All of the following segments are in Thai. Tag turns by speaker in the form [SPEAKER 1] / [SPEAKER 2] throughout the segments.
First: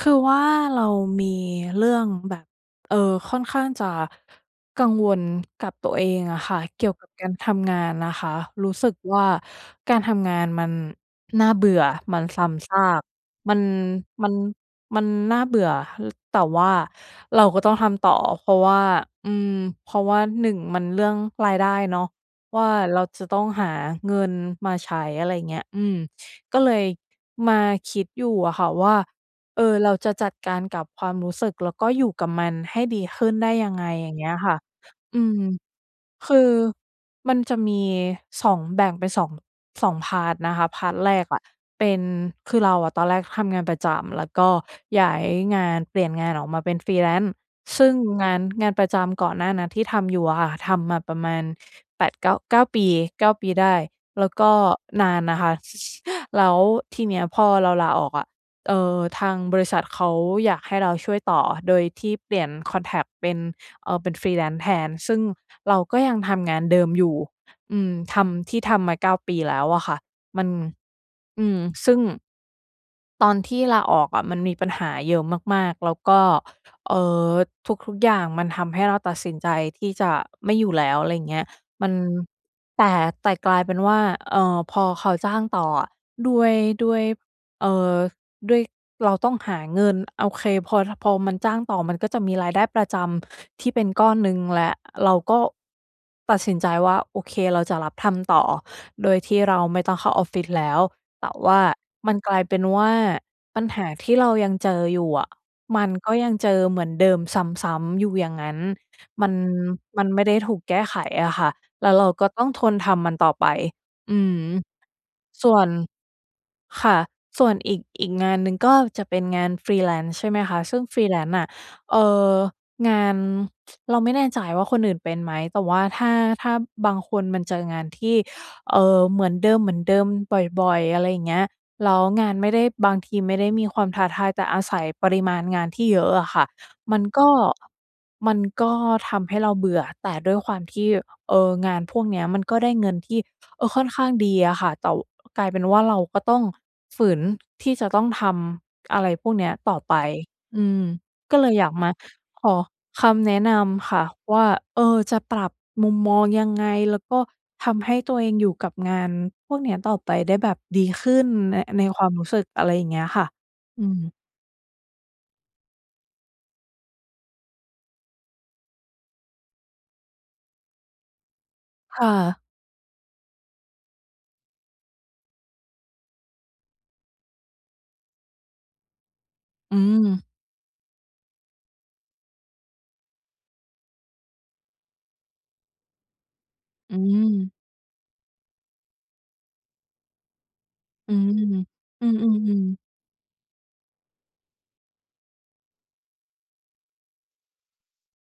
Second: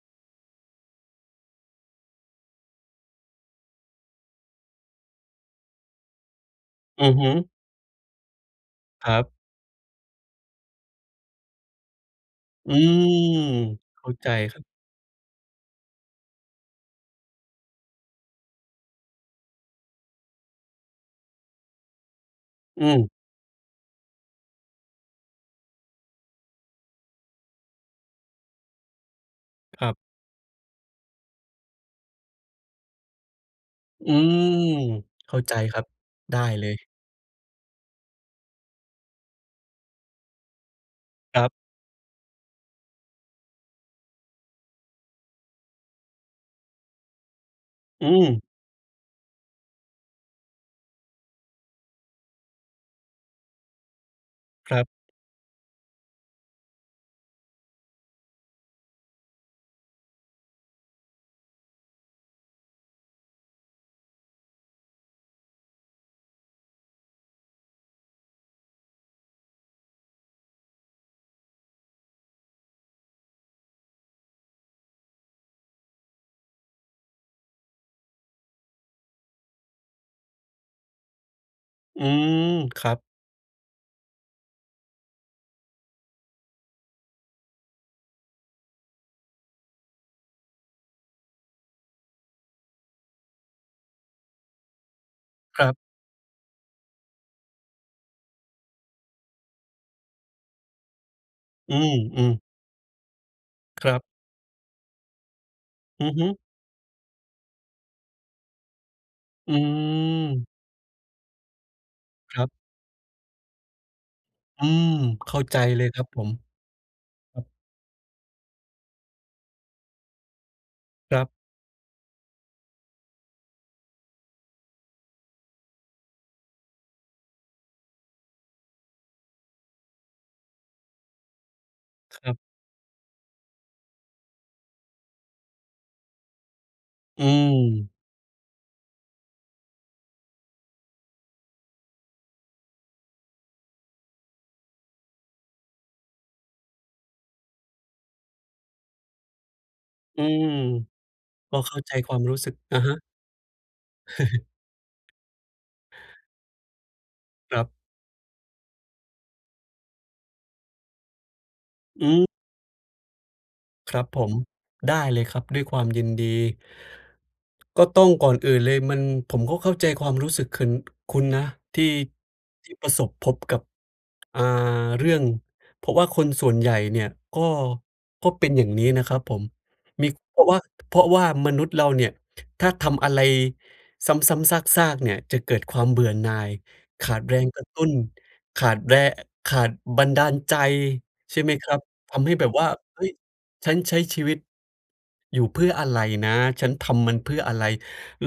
[SPEAKER 1] คือว่า เรามีเรื่องแบบ เอ่อ ค่อนข้างจะ กังวลกับตัวเองอะค่ะ เกี่ยวก
[SPEAKER 2] อื
[SPEAKER 1] ับ
[SPEAKER 2] อ
[SPEAKER 1] ก
[SPEAKER 2] ฮ
[SPEAKER 1] า
[SPEAKER 2] ึ
[SPEAKER 1] รทำงานนะคะ รู้สึก
[SPEAKER 2] คร
[SPEAKER 1] ว
[SPEAKER 2] ั
[SPEAKER 1] ่า
[SPEAKER 2] บ
[SPEAKER 1] การทำงานมันน่าเบื่อ มันซ้
[SPEAKER 2] อ
[SPEAKER 1] ำซ
[SPEAKER 2] ื
[SPEAKER 1] า
[SPEAKER 2] ม
[SPEAKER 1] ก มัน
[SPEAKER 2] เข้า
[SPEAKER 1] ม
[SPEAKER 2] ใจ
[SPEAKER 1] ัน
[SPEAKER 2] ครับ
[SPEAKER 1] มันน่าเบื่อ ฮ แต่ว่าเราก็ต้องทำต่อ เพราะว่า อืม เพราะว่า 1 มันเรื่องรายได้เนาะว่า
[SPEAKER 2] อ
[SPEAKER 1] เรา
[SPEAKER 2] ืม
[SPEAKER 1] จะต้องหาเงินมาใช้ อะไรเงี้ย อืม ก็เลยมาคิดอยู่อะค่ะว่า เออ
[SPEAKER 2] ค
[SPEAKER 1] เ
[SPEAKER 2] ร
[SPEAKER 1] ร
[SPEAKER 2] ั
[SPEAKER 1] า
[SPEAKER 2] บ
[SPEAKER 1] จะจัดการกับความรู้สึก แล้วก็อยู่กับมันให้ดีขึ้นได้ยังไง? อย
[SPEAKER 2] อ
[SPEAKER 1] ่
[SPEAKER 2] ื
[SPEAKER 1] างเงี้
[SPEAKER 2] ม
[SPEAKER 1] ยค่ะ อื
[SPEAKER 2] เข
[SPEAKER 1] ม
[SPEAKER 2] ้าใจครับ
[SPEAKER 1] ค
[SPEAKER 2] ได้
[SPEAKER 1] ือ
[SPEAKER 2] เลย
[SPEAKER 1] มันจะมี 2 แบ่งเป็น 2- 2 พาร์ต นะคะ พาร์ต แรกอ
[SPEAKER 2] ค
[SPEAKER 1] ะ
[SPEAKER 2] รับ
[SPEAKER 1] เป็น คือเราอะตอนแรกทำงานประจำ แล้วก็ย้ายงาน เปลี่ยนงานออกมาเป็น Freelance ซึ่ง
[SPEAKER 2] อ
[SPEAKER 1] งา
[SPEAKER 2] ืม
[SPEAKER 1] น งานประจำก่อนหน้านั้น ที่ทำอยู่อะค่ะ ทำมาประมาณ 8 9- 9 ปี 9 ปีได้ แล้วก็
[SPEAKER 2] ครับ
[SPEAKER 1] นานนะคะ ซ แล้วทีเนี้ยพอเราลาออกอะ เอ่อ ทางบริษัทเขาอยากให้เราช่วยต่อ โดยที่เปลี่ยนคอนแท็กต์เป็น เอ่อ เป็น Freelance แทน ซึ่งเราก็ยังทำงานเดิมอยู่ อืม ทำ ที่ทำมา 9 ปีแล้วอะค่ะ มัน อืม ซึ่ง ตอนที่ลาออกอะ มันมีปัญหาเยอะมาก ๆ แล้วก็ เอ่อ ทุก ๆ อย่างมันทำให้เราตัดสินใจที่จะไม่อยู่แล้ว อะไรเงี้ย มัน
[SPEAKER 2] อืม ค
[SPEAKER 1] แต
[SPEAKER 2] รั
[SPEAKER 1] ่
[SPEAKER 2] บ
[SPEAKER 1] แต่กลายเป็นว่า เอ่อ พอเขาจ้างต่ออะ ด้วย ด้วย เอ่อ ด้วยเราต้องหาเงิน โอเค พอ ท พอมันจ้างต่อ มันก็จะมีรายได้ประจำ ที่เป็นก้อนหนึ่งและ เราก็
[SPEAKER 2] ครับ
[SPEAKER 1] ตัดสินใจว่า โอเค เราจะรับทำต่อ โดยที่เราไม่ต้องเข้าออฟฟิศแล้ว แต่ว่า
[SPEAKER 2] อื
[SPEAKER 1] มันก
[SPEAKER 2] ม
[SPEAKER 1] ล
[SPEAKER 2] ๆ
[SPEAKER 1] ายเป็นว่า ปัญห
[SPEAKER 2] ค
[SPEAKER 1] า
[SPEAKER 2] รับ
[SPEAKER 1] ที่เรายังเจออยู่อะ มัน
[SPEAKER 2] อื
[SPEAKER 1] ก็
[SPEAKER 2] อฮึ
[SPEAKER 1] ยังเจอเหมือนเดิมซ้ำ ๆ อยู่อย่างงั้น มัน
[SPEAKER 2] อื
[SPEAKER 1] มันไม่ได้
[SPEAKER 2] ม
[SPEAKER 1] ถูกแก้ไขอะค่ะ แล้วเราก็
[SPEAKER 2] ค
[SPEAKER 1] ต้
[SPEAKER 2] รั
[SPEAKER 1] อ
[SPEAKER 2] บ
[SPEAKER 1] งทนทำมันต่อไป อือฮึ
[SPEAKER 2] อืม เข้า
[SPEAKER 1] ส่
[SPEAKER 2] ใจ
[SPEAKER 1] วน
[SPEAKER 2] เลยครับผม
[SPEAKER 1] ค่ะ
[SPEAKER 2] ครั
[SPEAKER 1] ส
[SPEAKER 2] บ
[SPEAKER 1] ่วนอีก อีกงานหนึ่ง ก็จะเป็นงาน Freelance ใช่ไหมคะ ซึ่ง
[SPEAKER 2] ครับ
[SPEAKER 1] Freelance น่ะ เอ่อ งาน เราไม่แน่ใจว่าคนอื่นเป็นไหม แต่ว่าถ้า ถ้าบางคนมาเจองานที่ เอ่อ เหมือนเดิม ๆ บ่อย ๆ อะไรอย่างเงี้ย แล้ว
[SPEAKER 2] ค
[SPEAKER 1] งา
[SPEAKER 2] รั
[SPEAKER 1] น
[SPEAKER 2] บ
[SPEAKER 1] ไม่ได้ บางทีไม่ได้มีความท้าทาย แต่อาศัยปริมาณงานที่เยอะอะค่ะ มัน
[SPEAKER 2] อ
[SPEAKER 1] ก
[SPEAKER 2] ื
[SPEAKER 1] ็
[SPEAKER 2] ม
[SPEAKER 1] มันก็ทำให้เราเบื่อ แต่ด้วยความที่ เออ งานพวกเนี้ย มันก็ได้เงินที่ เออ ค่อนข้างดีอะค่ะ แต่ ว กลายเป็นว่า เราก็ต้องฝืนที่จะต้องทำอะไรพวกเนี้ยต่อไป
[SPEAKER 2] อืม
[SPEAKER 1] อืม ก็เล
[SPEAKER 2] ก
[SPEAKER 1] ย
[SPEAKER 2] ็
[SPEAKER 1] อยา
[SPEAKER 2] เ
[SPEAKER 1] ก
[SPEAKER 2] ข้า
[SPEAKER 1] ม
[SPEAKER 2] ใ
[SPEAKER 1] า
[SPEAKER 2] จความรู้
[SPEAKER 1] ข
[SPEAKER 2] สึก
[SPEAKER 1] อ
[SPEAKER 2] อะฮะ
[SPEAKER 1] คำแนะนำค่ะว่า เออ จะปรับมุมมองยังไง? แล้วก็
[SPEAKER 2] ครั
[SPEAKER 1] ท
[SPEAKER 2] บ
[SPEAKER 1] ำให้ตัวเองอยู่กับงานพวกเนี้ย ต่อไปได้แบบดีขึ้นใน ในค
[SPEAKER 2] อ
[SPEAKER 1] วามรู
[SPEAKER 2] ืม
[SPEAKER 1] ้สึก? อะไรอย่างเงี้ยค่ะ อื
[SPEAKER 2] ครับ
[SPEAKER 1] ม
[SPEAKER 2] ผม ได้เลยครับ ด้วยความยินดี ก็ต้อง ก่อนอื่นเลย มัน ผมก็เข้าใจความรู้สึกขึน คุณนะ ที่
[SPEAKER 1] ค่ะ
[SPEAKER 2] ที่ประสบพบกับ อ่า เรื่อง เพราะว่าคนส่วนใหญ่เนี่ย ก็ ก็เป็นอย่างนี้นะครับผม
[SPEAKER 1] อื
[SPEAKER 2] มี
[SPEAKER 1] ม
[SPEAKER 2] เพราะว่า เพราะว่ามนุษย์เราเนี่ย ถ้าทำอะไรซ้ำ ๆ ซาก ๆ เนี่ย จะเกิดความเบื่อหน่าย
[SPEAKER 1] อื
[SPEAKER 2] ขาดแรง
[SPEAKER 1] ม
[SPEAKER 2] กระตุ้น ขาดแร อ ขาดบันดาลใจ
[SPEAKER 1] อืม
[SPEAKER 2] ใช่ไหมครับ?
[SPEAKER 1] อื
[SPEAKER 2] ทำให้แบบว
[SPEAKER 1] ม
[SPEAKER 2] ่า
[SPEAKER 1] ๆ ๆ
[SPEAKER 2] "เฮ้ย! ฉันใช้ชีวิต อยู่เพื่ออะไรนะ ฉันทำมันเพื่ออะไร?"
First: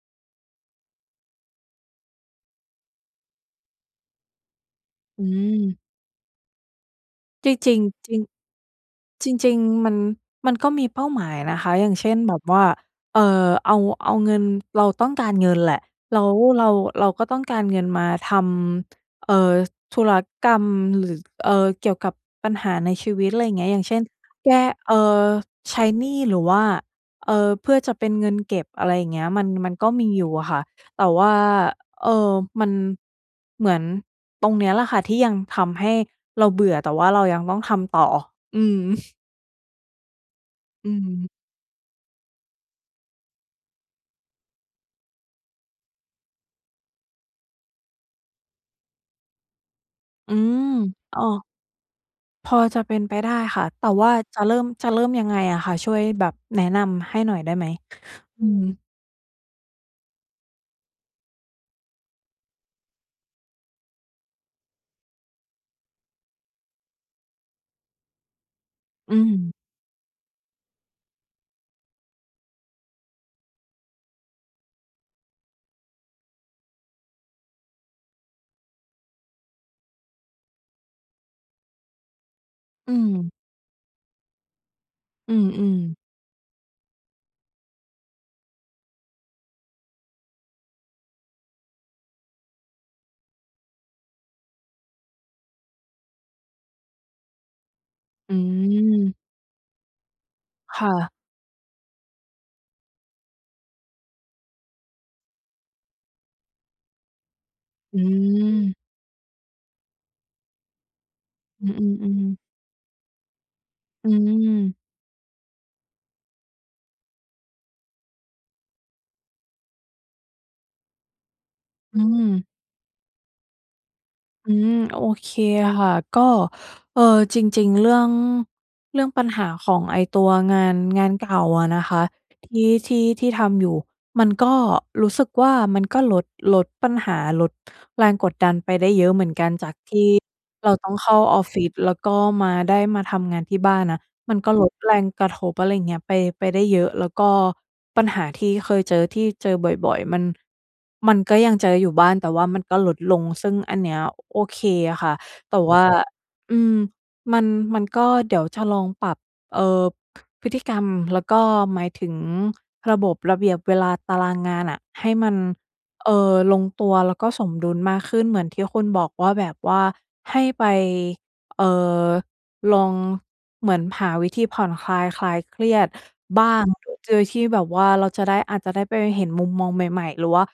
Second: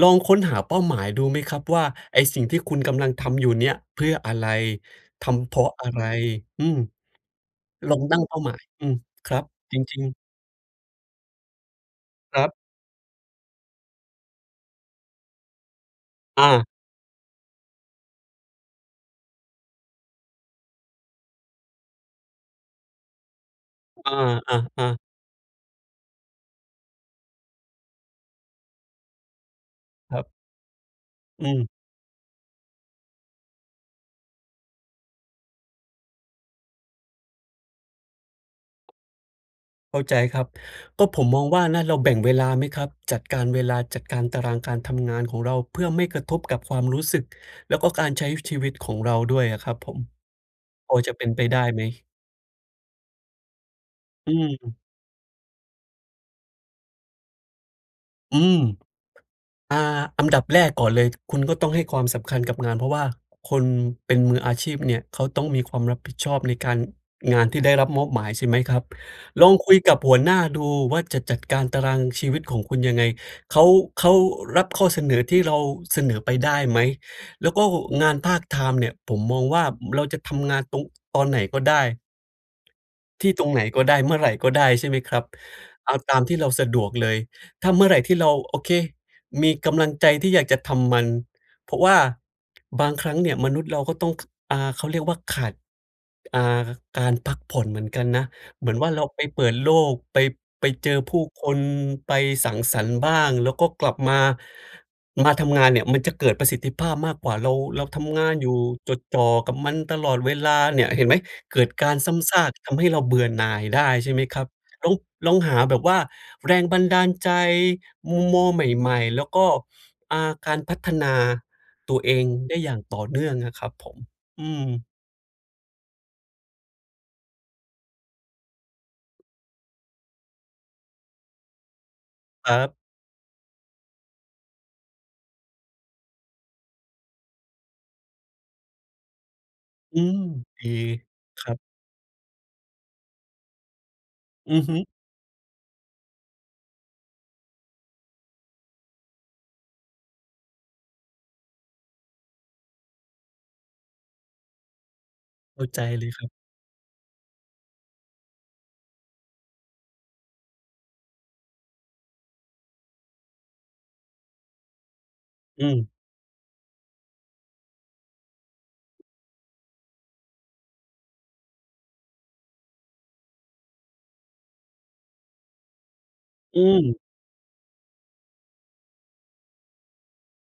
[SPEAKER 2] ลองค้นหาเป้าหมายดูไหมครับ? ว่าไอ้สิ่งที่คุณกำลังทำอยู่เนี่ย เพื่ออะไร?
[SPEAKER 1] อื
[SPEAKER 2] ทำเพราะ
[SPEAKER 1] ม
[SPEAKER 2] อะไร? อืม
[SPEAKER 1] จริง
[SPEAKER 2] ลอง
[SPEAKER 1] ๆ จร
[SPEAKER 2] ต
[SPEAKER 1] ิ
[SPEAKER 2] ั้
[SPEAKER 1] ง
[SPEAKER 2] งเป้าหมาย อืม
[SPEAKER 1] จ
[SPEAKER 2] ครับ
[SPEAKER 1] ริง
[SPEAKER 2] จร
[SPEAKER 1] ๆ มัน
[SPEAKER 2] ิง ๆ
[SPEAKER 1] มันก็มีเป้าหมายนะคะ อย่างเช่น แบ
[SPEAKER 2] ค
[SPEAKER 1] บ
[SPEAKER 2] รับ
[SPEAKER 1] ว่า เอ่อ เอา เอาเงิน เราต้องการเงินแหละ แล้ว
[SPEAKER 2] อ
[SPEAKER 1] เร
[SPEAKER 2] า
[SPEAKER 1] า เราก็ต้องการเงินมาทำ เอ่อ ธุรกรรม หรือ เอ่อ เกี่ยวกับปัญหาในชีวิต ไรอย่างเงี้ย อย่างเช่น
[SPEAKER 2] อา
[SPEAKER 1] แก
[SPEAKER 2] อ
[SPEAKER 1] ้
[SPEAKER 2] ะ
[SPEAKER 1] เอ่อ
[SPEAKER 2] ๆ
[SPEAKER 1] ใช้หนี้ หรือว่า เอ่อ เพื่อจะเป็นเงินเก็บ อะไรอย่างเงี้ย มัน มันก็มี
[SPEAKER 2] คร
[SPEAKER 1] อย
[SPEAKER 2] ั
[SPEAKER 1] ู่
[SPEAKER 2] บ
[SPEAKER 1] อะค่ะ แต่ว่า
[SPEAKER 2] อืม
[SPEAKER 1] เอ่อ มัน เหมือนตรงเนี้ยแหละค่ะ ที่ยังทำให้เราเบื่อ แต่ว่าเรายังต้องทำต่อ อืม
[SPEAKER 2] เข้าใจครับ
[SPEAKER 1] อื
[SPEAKER 2] ก็ผ
[SPEAKER 1] ม
[SPEAKER 2] มมองว่านะ เราแบ่งเวลาไหมครับ? จัดการเวลา จัดการตารางการทำงานของเรา เพื่อไม่กระทบกับความรู้สึก แล้วก็การใช้ ว ชีวิตของเราด้วยอะครับผม
[SPEAKER 1] อืม
[SPEAKER 2] พอจะ
[SPEAKER 1] อ้
[SPEAKER 2] เ
[SPEAKER 1] อ
[SPEAKER 2] ป็นไปได้ไหม?
[SPEAKER 1] พอจะเป็นไปได้ค่ะ แต่ว่า
[SPEAKER 2] อื
[SPEAKER 1] จะเริ่ม
[SPEAKER 2] ม
[SPEAKER 1] จะเริ่มยังไงอะคะ? ช่วยแบบแนะนำให้หน่อยได้ไหม?
[SPEAKER 2] อื
[SPEAKER 1] อื
[SPEAKER 2] ม
[SPEAKER 1] ม
[SPEAKER 2] อา อันดับ แรกก่อนเลย คุณก็ต้องให้ความสำคัญกับงาน เพราะว่าคนเป็นมืออาชีพเนี่ย เขาต้องมีความรับผิดชอบในการ งานที่ได้รับมอบหมาย ใช่ไหมครับ?
[SPEAKER 1] อื
[SPEAKER 2] ลอ
[SPEAKER 1] ม
[SPEAKER 2] งคุยกับหัวหน้าดูว่า จะจัดการตารางชีวิตของคุณยังไง เขา เขารับข้อเสนอที่เราเสนอไปได้ไหม? แล้วก็งานพาร์ตไทม์เนี่ย ผมมองว่าเราจะทำงานตรง ตอนไหนก็ได้
[SPEAKER 1] อื
[SPEAKER 2] ที่
[SPEAKER 1] ม
[SPEAKER 2] ตรงไหนก็ได้ เมื่อไรก็ได้ ใช่ไหมครับ?
[SPEAKER 1] อืม
[SPEAKER 2] เอ
[SPEAKER 1] ๆ
[SPEAKER 2] าตามที่เราสะดวกเลย ถ้าเมื่อไรที่เรา โอเค มีกำลังใจที่อยากจะทำมัน เพราะว่าบางครั้งเนี่ย มนุษย์เราก็ต้อง ข อา เขาเรียกว่า ขาด อ่า ก การพักผ่อนเหมือนกันนะ
[SPEAKER 1] อื
[SPEAKER 2] เหมือนว่าเรา
[SPEAKER 1] ม
[SPEAKER 2] ไปเปิดโลก ไป ไป
[SPEAKER 1] ค
[SPEAKER 2] เ
[SPEAKER 1] ่
[SPEAKER 2] จอ
[SPEAKER 1] ะ
[SPEAKER 2] ผู้คน ไปสังสรรค์บ้าง แล้วก็กลับมา มาทำงานเนี่ย มันจะเกิดประสิทธิภาพมากกว่า เรา เรา
[SPEAKER 1] อ
[SPEAKER 2] ทำงานอยู่
[SPEAKER 1] ืม
[SPEAKER 2] จดจ่อกับมันตลอดเวลาเนี่ย เห็นไหม? เกิ
[SPEAKER 1] อื
[SPEAKER 2] ดการซ้
[SPEAKER 1] อ
[SPEAKER 2] ำซ
[SPEAKER 1] ๆ ๆ
[SPEAKER 2] าก ทำให้เราเบื่อหน่ายได้
[SPEAKER 1] อ
[SPEAKER 2] ใช
[SPEAKER 1] ื
[SPEAKER 2] ่ไหมครับ
[SPEAKER 1] ม
[SPEAKER 2] แล้ว ลองหาแบบว่าแรงบันดาลใจ มุมมองใหม่ ๆ แล้วก็ อ่า การพัฒนาต
[SPEAKER 1] อ
[SPEAKER 2] ั
[SPEAKER 1] ื
[SPEAKER 2] วเอง
[SPEAKER 1] ม
[SPEAKER 2] ได้อย่างต่อเนื่องอะครับผม อ
[SPEAKER 1] อ
[SPEAKER 2] ื
[SPEAKER 1] ืม
[SPEAKER 2] ม
[SPEAKER 1] โอเคค่ะ ก็ เอ่อ จริง ๆ เรื่อง เรื่องปัญหาของไอ้ตัวงาน งานเก่าอะนะคะ ท
[SPEAKER 2] ครั
[SPEAKER 1] ี่
[SPEAKER 2] บ
[SPEAKER 1] ที่ ที่ทำอยู่ มันก็รู้สึกว่า มันก็ลด ลดปัญหา ลดแรงกดดันไปได้เยอะเหมือนกัน จากท
[SPEAKER 2] อื
[SPEAKER 1] ี่
[SPEAKER 2] ม ด
[SPEAKER 1] เร
[SPEAKER 2] ี
[SPEAKER 1] าต้องเข้าออ
[SPEAKER 2] ค
[SPEAKER 1] ฟ
[SPEAKER 2] รั
[SPEAKER 1] ฟ
[SPEAKER 2] บ
[SPEAKER 1] ิศ แล้วก็มา ได้มาทำงานที่บ้านน่ะ มันก็
[SPEAKER 2] อื
[SPEAKER 1] ล
[SPEAKER 2] อฮ
[SPEAKER 1] ด
[SPEAKER 2] ึ
[SPEAKER 1] แรงกระทบ อะไรอย่างเงี้ย ไป ไปได้เยอะ แล้วก็ปัญหาที่เคยเจอ ที่เจอบ่อย ๆ มัน มันก็ยังเจออยู่บ้าง แต่ว่ามันก็ลดลง ซึ่งอันนี้โอเคอะค่ะ แต
[SPEAKER 2] เข
[SPEAKER 1] ่
[SPEAKER 2] ้า
[SPEAKER 1] ว
[SPEAKER 2] ใ
[SPEAKER 1] ่
[SPEAKER 2] จ
[SPEAKER 1] า
[SPEAKER 2] เลยครับ
[SPEAKER 1] อืม มัน มันก็ เดี๋ยวจะลองปรับ เอ่อ พฤติกรรม แล้วก็ หมายถึงระบบ ระเบียบ เวลา ตารางงานน่ะ ให้มัน
[SPEAKER 2] อืม
[SPEAKER 1] เอ่อ ลงตัว แล้วก็สมดุลมากขึ้น เหมือนที่คุณบอกว่าแบบว่า ให้ไป เอ่อ ลองเหมือนหาวิธีผ่อนคลาย คลายเครียดบ้า
[SPEAKER 2] อื
[SPEAKER 1] ง
[SPEAKER 2] ม
[SPEAKER 1] โดยที่แบบว่าเราจะได้ อาจจะได้ไปเห็นมุมมองใหม่ ๆ หรือว่า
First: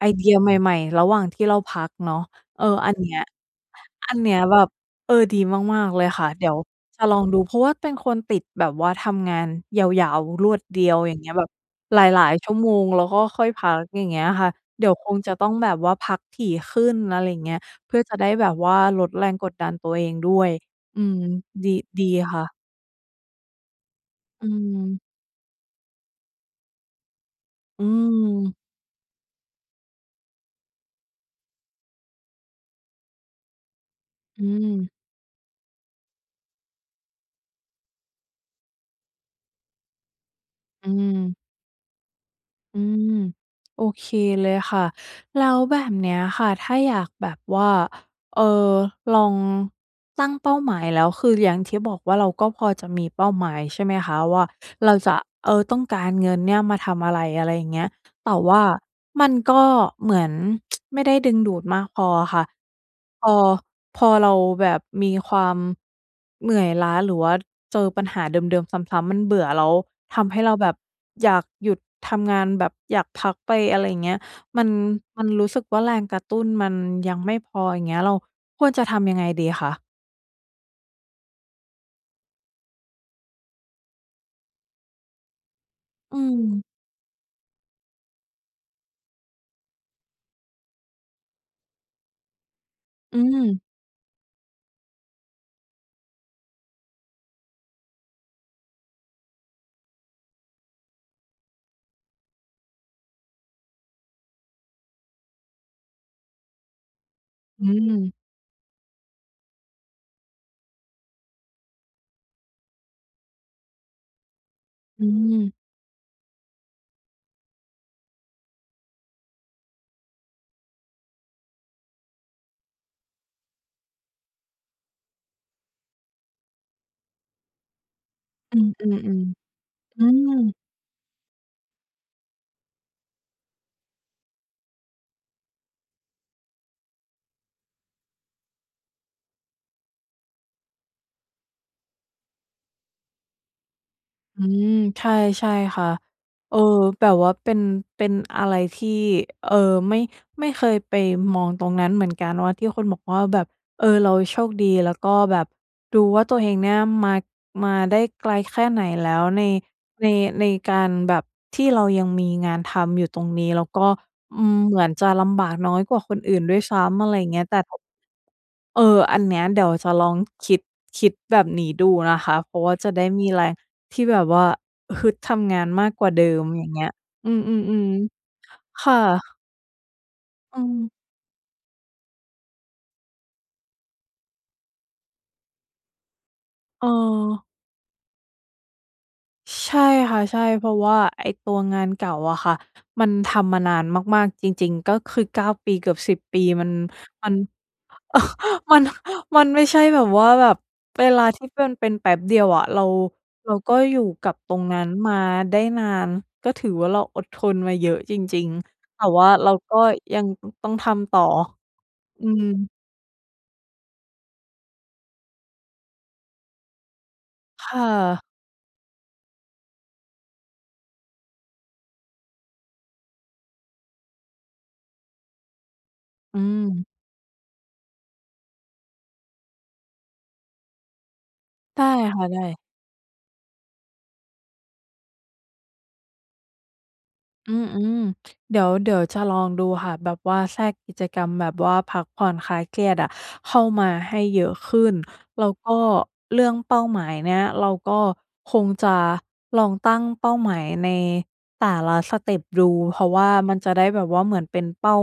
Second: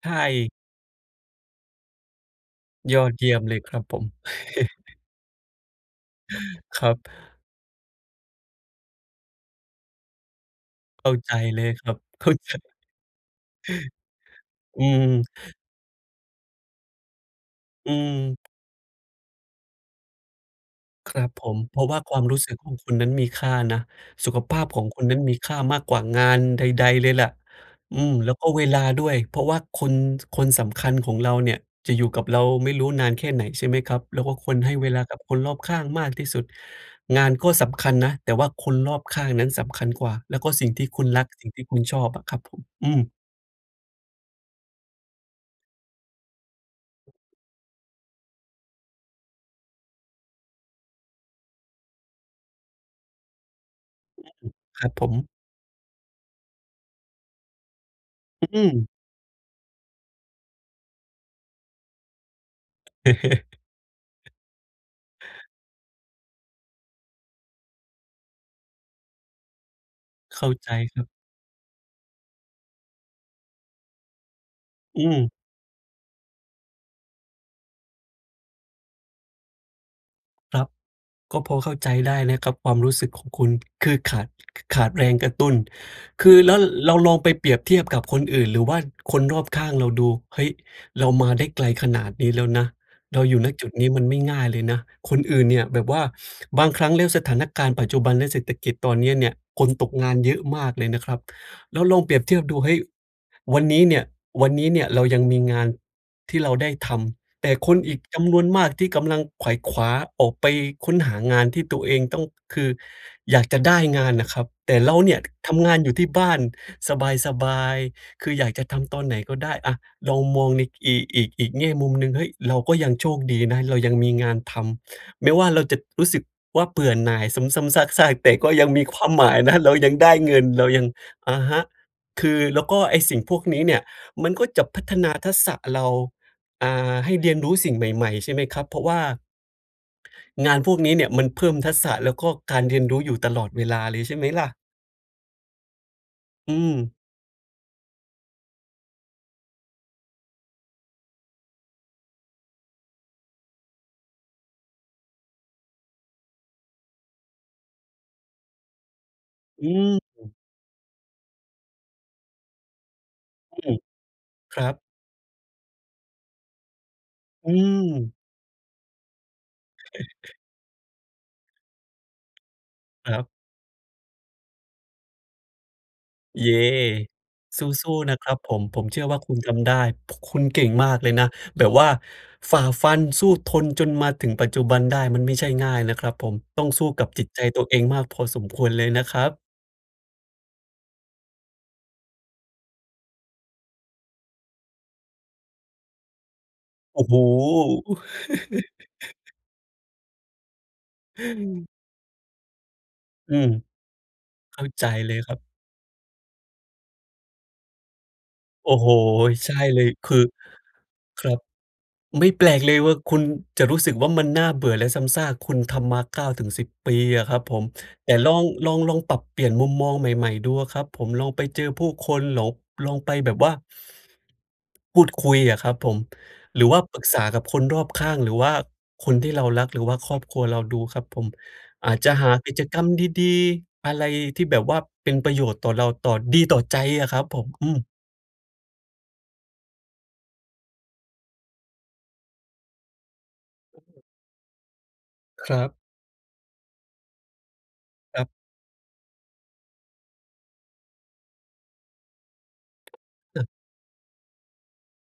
[SPEAKER 1] ไ
[SPEAKER 2] ใ
[SPEAKER 1] อ
[SPEAKER 2] ช
[SPEAKER 1] เดีย
[SPEAKER 2] ่
[SPEAKER 1] ใหม่ ๆ ระหว่างที่เราพักเนาะ เออ อัน
[SPEAKER 2] ย
[SPEAKER 1] เ
[SPEAKER 2] อ
[SPEAKER 1] นี
[SPEAKER 2] ด
[SPEAKER 1] ้ย
[SPEAKER 2] เยี่ยมเลยครับผม
[SPEAKER 1] อันเนี้ยแบบ เออ ดีมาก ๆ เลยค่ะ เดี๋ยว
[SPEAKER 2] ครับ
[SPEAKER 1] จะลองดู เพราะว่าเป็นคนติดแบบว่าทำงานยาว ๆ รวดเดียว
[SPEAKER 2] เข
[SPEAKER 1] อ
[SPEAKER 2] ้
[SPEAKER 1] ย
[SPEAKER 2] า
[SPEAKER 1] ่างเงี
[SPEAKER 2] ใ
[SPEAKER 1] ้
[SPEAKER 2] จ
[SPEAKER 1] ยแบบ
[SPEAKER 2] เลยครั
[SPEAKER 1] ห
[SPEAKER 2] บ
[SPEAKER 1] ล
[SPEAKER 2] เข
[SPEAKER 1] า
[SPEAKER 2] ้า
[SPEAKER 1] ย ๆ ช
[SPEAKER 2] จ
[SPEAKER 1] ั่ว
[SPEAKER 2] ะ
[SPEAKER 1] โมง แล้วก็ค่อยพัก อย่างเงี้ยค่ะ เ
[SPEAKER 2] อ
[SPEAKER 1] ด
[SPEAKER 2] ื
[SPEAKER 1] ี๋ยวคง
[SPEAKER 2] ม
[SPEAKER 1] จะต้องแบบว่าพักถี่ขึ้น อะไรอย่างเงี้ย
[SPEAKER 2] อ
[SPEAKER 1] เ
[SPEAKER 2] ื
[SPEAKER 1] พื่อจะได้
[SPEAKER 2] ม
[SPEAKER 1] แบบว่าลดแรงกดดันตัวเองด้วย อื
[SPEAKER 2] ค
[SPEAKER 1] ม
[SPEAKER 2] รับผม
[SPEAKER 1] ดี
[SPEAKER 2] เพราะว่า
[SPEAKER 1] ดี
[SPEAKER 2] ความร
[SPEAKER 1] ค
[SPEAKER 2] ู
[SPEAKER 1] ่
[SPEAKER 2] ้ส
[SPEAKER 1] ะ
[SPEAKER 2] ึกของคุณนั้นมีค่านะ สุข
[SPEAKER 1] อื
[SPEAKER 2] ภาพของค
[SPEAKER 1] ม
[SPEAKER 2] นนั้นมีค่ามากกว่างานใด ๆ เลยแหละ
[SPEAKER 1] อื
[SPEAKER 2] อืม แล้วก็
[SPEAKER 1] ม
[SPEAKER 2] เวลาด้วย เพราะว่าคน ช คนสำคัญของเราเนี่ย จะอยู่กับเราไม่รู้นานแค่ไหน ใช่ไหมครับ? เราก็
[SPEAKER 1] อื
[SPEAKER 2] ควรให้เว
[SPEAKER 1] ม
[SPEAKER 2] ลากับคนรอบข้างมากที่สุด งานก็สำคัญนะ แต่ว่าคนรอบข้างนั้นสำคัญกว่า แล้วก็สิ่งที
[SPEAKER 1] อื
[SPEAKER 2] ่คุณรัก
[SPEAKER 1] ม
[SPEAKER 2] สิ่งที่คุณชอบอะครับผม
[SPEAKER 1] อื
[SPEAKER 2] อื
[SPEAKER 1] ม
[SPEAKER 2] ม
[SPEAKER 1] โอเคเลยค่ะ แล้วแบบเนี้ยค่ะ ถ้าอยากแบบว่า เอ่อ ลองตั้งเป้าหมายแล้ว คืออย่างที่บอกว่า เราก็พอจะมีเป้าหมาย ใช่ไหมคะ
[SPEAKER 2] อืม
[SPEAKER 1] ว่า
[SPEAKER 2] คร
[SPEAKER 1] เ
[SPEAKER 2] ั
[SPEAKER 1] รา
[SPEAKER 2] บผ
[SPEAKER 1] จะ
[SPEAKER 2] ม
[SPEAKER 1] เอ่อ ต้องการเงินเนี่ย มาทำอะไร อะไรอย่างเงี้ย แต่ว
[SPEAKER 2] อื
[SPEAKER 1] ่า
[SPEAKER 2] ม
[SPEAKER 1] มันก็เหมือน ไม่ได้ดึงดูดมากพออะค่ะ พอ พอเราแบบมีความเหนื่อยล้า หรือว่าเจอปัญหาเดิม ๆ ซ้ำ ๆ มันเบื่อ แล้วทำให
[SPEAKER 2] เ
[SPEAKER 1] ้
[SPEAKER 2] ข้
[SPEAKER 1] เ
[SPEAKER 2] า
[SPEAKER 1] ราแบ
[SPEAKER 2] ใจ
[SPEAKER 1] บ
[SPEAKER 2] ครับ
[SPEAKER 1] อยากหยุดทำงาน แบบอยากพักไป อะไรอย่างเงี้ย มัน
[SPEAKER 2] อื
[SPEAKER 1] มั
[SPEAKER 2] ม
[SPEAKER 1] นรู้สึกว่า แรงกระตุ้นมันยังไม่พอ อย่างเงี้ย เราควรจะทำยังไงดีคะ?
[SPEAKER 2] ครับ ก็พอเข้าใจได้นะครับ ความรู้สึกของคุณคือขาด ข ขาดแรงกระตุ้น
[SPEAKER 1] อื
[SPEAKER 2] คือแล้ว
[SPEAKER 1] ม
[SPEAKER 2] เราลองไปเปรียบเทียบกับคนอื่น หรือว่าคนรอบข้างเราดู เฮ้ย เรามาได้ไกลขนาดนี้แล้วนะ
[SPEAKER 1] อื
[SPEAKER 2] เราอยู่ ณ
[SPEAKER 1] ม
[SPEAKER 2] จุดนี้มันไม่ง่ายเลยนะ คนอื่นเนี่ยแบบว่า บางครั้งแล้วสถานการณ์ปัจจุบัน และเศรษฐกิจตอนนี้เนี่ย คนตกงานเยอะมากเลยนะครับ แล้วลองเปรียบเทียบดู เฮ้ย วันนี้เนี่ย วันนี้เนี่ยเรายังมีงานที่เราได้ทำ แต่
[SPEAKER 1] อื
[SPEAKER 2] คนอีก
[SPEAKER 1] ม
[SPEAKER 2] จำนวนมากที่กำลังไขว่คว้า ออกไปค้นหางานที่ตัวเองต้อง คืออยากจะได้งานน่ะครับ แต่เรา
[SPEAKER 1] อื
[SPEAKER 2] เนี่ย ค ท
[SPEAKER 1] ม
[SPEAKER 2] ำงานอยู่ที่บ้านสบาย ๆ คืออยากจะทำตอนไหนก็ได้ อา ลองมองในอีก อีก อีกแง่มุมหนึ่ง เฮ้ย เราก็ยังโชคดีนะ เรายังมีงานทำ ไม่ว่าเราจะรู้สึกว่าเบื่อหน่าย ซ้ำ ๆ ซาก ๆ แต่ก็
[SPEAKER 1] อื
[SPEAKER 2] ยังมี
[SPEAKER 1] ม
[SPEAKER 2] ความหมาย
[SPEAKER 1] ๆ
[SPEAKER 2] นะ เรายัง
[SPEAKER 1] ๆ อื
[SPEAKER 2] ได้เงิน
[SPEAKER 1] ม
[SPEAKER 2] เรายัง อะฮะ คือ แล้วก็ไอ้สิ่งพวกนี้เนี่ยมันก็จะพัฒนาทักษะ เรา อ่า ให้เรียนรู้สิ่งใหม่ ๆ ใช่ไหมครับ เพราะว่า งานพวกนี้เนี่ยมันเพิ่มทักษะ แล้วก็การเรียนรู้อยู่ตลอดเวลาเลย ใช่ไหม
[SPEAKER 1] อื
[SPEAKER 2] ล่ะ?
[SPEAKER 1] ม ใช่ ใช่ค่ะ
[SPEAKER 2] อ
[SPEAKER 1] เ
[SPEAKER 2] ื
[SPEAKER 1] ออ
[SPEAKER 2] ม
[SPEAKER 1] แบบว่าเป็น เป็นอะไรที่ เอ่อ ไม่ ไม่เคยไปมองตรงนั้นเหมือนกันว่า ที่คุณบอกว่าแบบ เออ เราโชคดี แล้วก็แบบดูว่าตัวเองเนี่ยมา มาได้ไกลแค่ไหนแล้วใน
[SPEAKER 2] อื
[SPEAKER 1] ใน
[SPEAKER 2] ม
[SPEAKER 1] ในการแบบที่เรายังมีงานทำอยู่ตรงนี้ แ
[SPEAKER 2] อ
[SPEAKER 1] ล
[SPEAKER 2] ื
[SPEAKER 1] ้วก
[SPEAKER 2] ม
[SPEAKER 1] ็ อืม
[SPEAKER 2] ครั
[SPEAKER 1] เหม
[SPEAKER 2] บ
[SPEAKER 1] ือนจะลำบาก น้อยกว่าคนอื่นด้วยซ้ำ อะไรอย่างเงี้ย
[SPEAKER 2] อื
[SPEAKER 1] แต่
[SPEAKER 2] ม
[SPEAKER 1] เออ อันเนี้ยเดี๋ยวจะลองคิด คิดแบบนี้ดูนะคะ เพราะว่าจะได้
[SPEAKER 2] ครั
[SPEAKER 1] มี
[SPEAKER 2] บ
[SPEAKER 1] แรงที่แบบว่าฮึดทำงานมากกว่าเดิม
[SPEAKER 2] เย้
[SPEAKER 1] อย่างเงี้ย อื
[SPEAKER 2] ส
[SPEAKER 1] ม
[SPEAKER 2] ู้ ๆ นะค
[SPEAKER 1] ๆ
[SPEAKER 2] รับผม ผ
[SPEAKER 1] ๆ
[SPEAKER 2] ม
[SPEAKER 1] ค่
[SPEAKER 2] เ
[SPEAKER 1] ะ
[SPEAKER 2] ชื่อว่าคุณทำได้ ค คุณ
[SPEAKER 1] อ
[SPEAKER 2] เก
[SPEAKER 1] ื
[SPEAKER 2] ่ง
[SPEAKER 1] ม
[SPEAKER 2] มากเลยนะ แบบว่าฝ่าฟัน สู้ทน จนมาถึงปัจจุบันได้ มันไม่ใช่ง่ายนะครับผม ต้องสู้กับจิตใจ
[SPEAKER 1] เออ
[SPEAKER 2] ตัวเองมากพอสมควรเลยนะครับ
[SPEAKER 1] ช ใช่ค่ะ ใช่ เพราะว่าไอ้ตัวงานเก่าอะค่ะ มันทำมานานมาก ๆ จริง ๆ ก็คือ 9 ปีเกือบ 10 ปี มัน
[SPEAKER 2] โอ้โฮ
[SPEAKER 1] มัน มัน มันไม่ใช่แบบว่า แบบเวลา ที่เพื่อนเป็นแป๊บเดียวอะ เรา
[SPEAKER 2] อืม
[SPEAKER 1] เราก็อยู่กับตร
[SPEAKER 2] เข
[SPEAKER 1] ง
[SPEAKER 2] ้า
[SPEAKER 1] นั้
[SPEAKER 2] ใจ
[SPEAKER 1] น
[SPEAKER 2] เ
[SPEAKER 1] ม
[SPEAKER 2] ล
[SPEAKER 1] า
[SPEAKER 2] ยครับ
[SPEAKER 1] ได้นาน ก็ถือว่าเราอดทนมาเยอะจริง
[SPEAKER 2] โอ้โฮ
[SPEAKER 1] ๆ แต่ว่าเ
[SPEAKER 2] ใ
[SPEAKER 1] ร
[SPEAKER 2] ช
[SPEAKER 1] า
[SPEAKER 2] ่
[SPEAKER 1] ก็
[SPEAKER 2] เลย คื
[SPEAKER 1] ยั
[SPEAKER 2] อ
[SPEAKER 1] ง อ ต้องทำต่
[SPEAKER 2] ค
[SPEAKER 1] อ
[SPEAKER 2] รับ
[SPEAKER 1] อ
[SPEAKER 2] ไ
[SPEAKER 1] ื
[SPEAKER 2] ม่แปลก
[SPEAKER 1] ม
[SPEAKER 2] เลยว่า คุณจะรู้สึกว่ามันน่าเบื่อและซ้ำซาก คุณทำมา 9-10 ปีอะครับผ
[SPEAKER 1] ค
[SPEAKER 2] ม
[SPEAKER 1] ่
[SPEAKER 2] แต่
[SPEAKER 1] ะ
[SPEAKER 2] ลอง ลอง ลองปรับเปลี่ยนมุมมองใหม่ ๆ ดูอะครับผม ลองไปเจอผู้คน หลอง ลองไปแบบว่า พูดคุยอะครับผม
[SPEAKER 1] อื
[SPEAKER 2] หรือว่า
[SPEAKER 1] ม
[SPEAKER 2] ปรึกษากับคนรอบข้าง หรือว่าคนที่เรารัก หรือว่าครอบครัวเราดูครับผม
[SPEAKER 1] ได้
[SPEAKER 2] อาจจะ
[SPEAKER 1] ค่ะ
[SPEAKER 2] หา
[SPEAKER 1] ได
[SPEAKER 2] ก
[SPEAKER 1] ้
[SPEAKER 2] ิจกรรมดี ๆ อะไรที่แบบว่าเป็นประโยชน์ต่อเรา ต่อ ดีต่อใจอะครับผม
[SPEAKER 1] อื
[SPEAKER 2] อืม
[SPEAKER 1] ม ๆ เดี๋ยว เดี๋ยวจะลองดูค่ะ แบบว่าแทรกกิจกรรมแบบว่าพักผ่อนคลายเครียดอะเข้า
[SPEAKER 2] อื
[SPEAKER 1] ม
[SPEAKER 2] ้อ
[SPEAKER 1] า
[SPEAKER 2] ฮือ
[SPEAKER 1] ให้เยอะขึ้น แล้
[SPEAKER 2] ค
[SPEAKER 1] ว
[SPEAKER 2] รั
[SPEAKER 1] ก็
[SPEAKER 2] บ
[SPEAKER 1] เรื่องเป้าหมายเนี้ย เราก็
[SPEAKER 2] ครับ
[SPEAKER 1] คงจะลองตั้งเป้าหมายในแต่ละสเต็ปดู เพราะว่า
[SPEAKER 2] อา
[SPEAKER 1] มันจะได้แบบว่าเหมือนเป็นเป้า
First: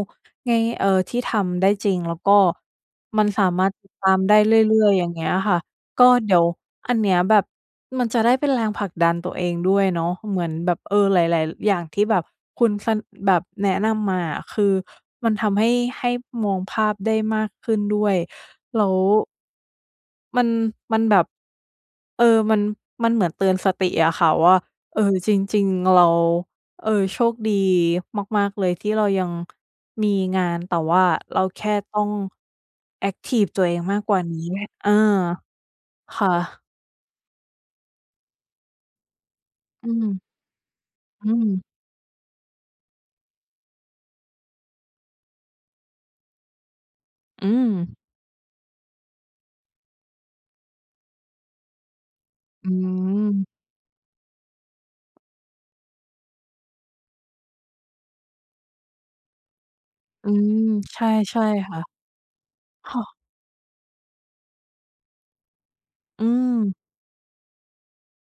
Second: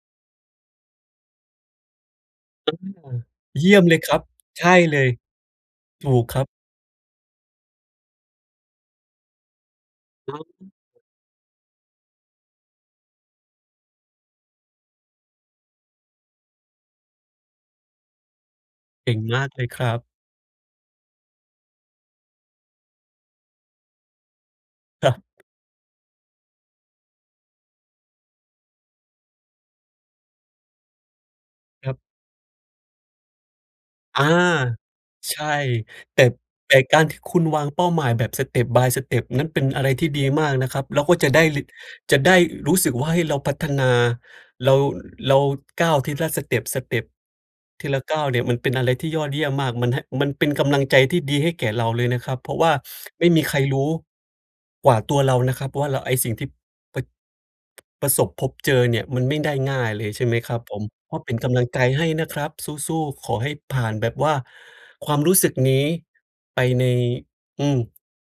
[SPEAKER 1] ใน เอ่อ ที่ทำได้จริง แล้วก็
[SPEAKER 2] อา
[SPEAKER 1] มันสาม
[SPEAKER 2] เ
[SPEAKER 1] า
[SPEAKER 2] ย
[SPEAKER 1] รถ
[SPEAKER 2] ี่ย
[SPEAKER 1] ต
[SPEAKER 2] ม
[SPEAKER 1] ิด
[SPEAKER 2] เลย
[SPEAKER 1] ตา
[SPEAKER 2] คร
[SPEAKER 1] ม
[SPEAKER 2] ับ
[SPEAKER 1] ได้เร
[SPEAKER 2] ใช
[SPEAKER 1] ื
[SPEAKER 2] ่
[SPEAKER 1] ่อย
[SPEAKER 2] เ
[SPEAKER 1] ๆ
[SPEAKER 2] ล
[SPEAKER 1] อย่า
[SPEAKER 2] ย
[SPEAKER 1] งเงี้ยอะค่ะ ก็
[SPEAKER 2] ถูก
[SPEAKER 1] เดี๋
[SPEAKER 2] ค
[SPEAKER 1] ย
[SPEAKER 2] ร
[SPEAKER 1] ว
[SPEAKER 2] ับ
[SPEAKER 1] อันเนี้ยแบบมันจะได้เป็นแรงผลักดันตัวเองด้วยเนาะ
[SPEAKER 2] อ๋
[SPEAKER 1] เหมือนแบ
[SPEAKER 2] อ
[SPEAKER 1] บ เออ หลาย ๆ ร อย่างที่แบบคุณ ส แบบแนะนำมาอะ คือมันทำให้ ให้มองภาพได้มากขึ้นด้วย แล้ว
[SPEAKER 2] เก่งมากเลยครับ
[SPEAKER 1] มัน มันแบบ เออ มัน มันเหมือนเตือนสติอะค่ะว่า เออ
[SPEAKER 2] ฮะ
[SPEAKER 1] จริง ๆ เรา เออ โชคดีมาก ๆ เลย ที่เรายัง มีงาน แต่ว่าเราแค่
[SPEAKER 2] ค
[SPEAKER 1] ต
[SPEAKER 2] รั
[SPEAKER 1] ้
[SPEAKER 2] บ
[SPEAKER 1] อง แอ็กทิฟตัวเองมากกว่
[SPEAKER 2] อ
[SPEAKER 1] า
[SPEAKER 2] า
[SPEAKER 1] นีอะ อา
[SPEAKER 2] ใช่ แ
[SPEAKER 1] ค
[SPEAKER 2] ต่
[SPEAKER 1] ่ะ
[SPEAKER 2] แต่การที่คุณวางเป้าหมายแบบ step by step นั้นเป็นอะ
[SPEAKER 1] อ
[SPEAKER 2] ไ
[SPEAKER 1] ื
[SPEAKER 2] รท
[SPEAKER 1] ม
[SPEAKER 2] ี่ดีมากนะครับ แล้วก็
[SPEAKER 1] อื
[SPEAKER 2] จะได้รี
[SPEAKER 1] ม
[SPEAKER 2] จะได้รู้สึกว่า เฮ้ย เราพัฒนา เรา เราก้าวทีละ สเต็ป สเต็ป
[SPEAKER 1] อื
[SPEAKER 2] ที
[SPEAKER 1] ม
[SPEAKER 2] ละก้าวเนี่ย มันเป็นอะไรที่ยอดเยี่ยมมาก มันให้ มันเป็นกำลังใจที่ดีให้แก่เราเลยนะครับ เพราะว
[SPEAKER 1] อื
[SPEAKER 2] ่า ไม่มี
[SPEAKER 1] ม
[SPEAKER 2] ใครรู้ กว่าตัวเรานะครับ ว่าเรา ไอ้สิ่งที่ ปะ ประสบพบเจอเนี่ย มันไม่ได้ง่ายเลยใช่
[SPEAKER 1] อื
[SPEAKER 2] ไหมคร
[SPEAKER 1] ม
[SPEAKER 2] ับผม?
[SPEAKER 1] ใช
[SPEAKER 2] ก็เป็น
[SPEAKER 1] ่
[SPEAKER 2] กำลัง
[SPEAKER 1] ๆ ค
[SPEAKER 2] ใ
[SPEAKER 1] ่
[SPEAKER 2] จ
[SPEAKER 1] ะ
[SPEAKER 2] ให้นะครับ
[SPEAKER 1] ค
[SPEAKER 2] สู
[SPEAKER 1] ่
[SPEAKER 2] ้
[SPEAKER 1] ะ
[SPEAKER 2] ๆ ขอให้ผ่านแบบว่า ความรู้สึกนี้
[SPEAKER 1] อื
[SPEAKER 2] ไป
[SPEAKER 1] ม
[SPEAKER 2] ใน อืม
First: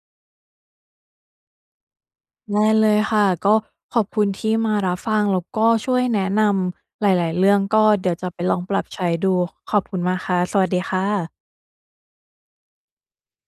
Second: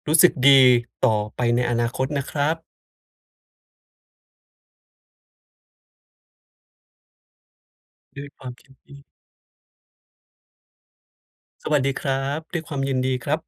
[SPEAKER 2] รู้สึกดีต่อไปในอนาคตนะครั
[SPEAKER 1] ได
[SPEAKER 2] บ
[SPEAKER 1] ้เลยค่ะ ก็ขอบคุณที่มารับฟัง แล้วก็ช่วยแนะนำหลาย ๆ เรื่อง ก็เดี๋ยว
[SPEAKER 2] ด้
[SPEAKER 1] จ
[SPEAKER 2] ว
[SPEAKER 1] ะ
[SPEAKER 2] ย
[SPEAKER 1] ไป
[SPEAKER 2] ควา
[SPEAKER 1] ล
[SPEAKER 2] ม
[SPEAKER 1] อง
[SPEAKER 2] ยิ
[SPEAKER 1] ป
[SPEAKER 2] น
[SPEAKER 1] รับ
[SPEAKER 2] ด
[SPEAKER 1] ใช
[SPEAKER 2] ี
[SPEAKER 1] ้ดู ขอบคุณมากค่ะ สวัสดีค่ะ
[SPEAKER 2] สวัสดีครับ ด้วยความยินดีครับ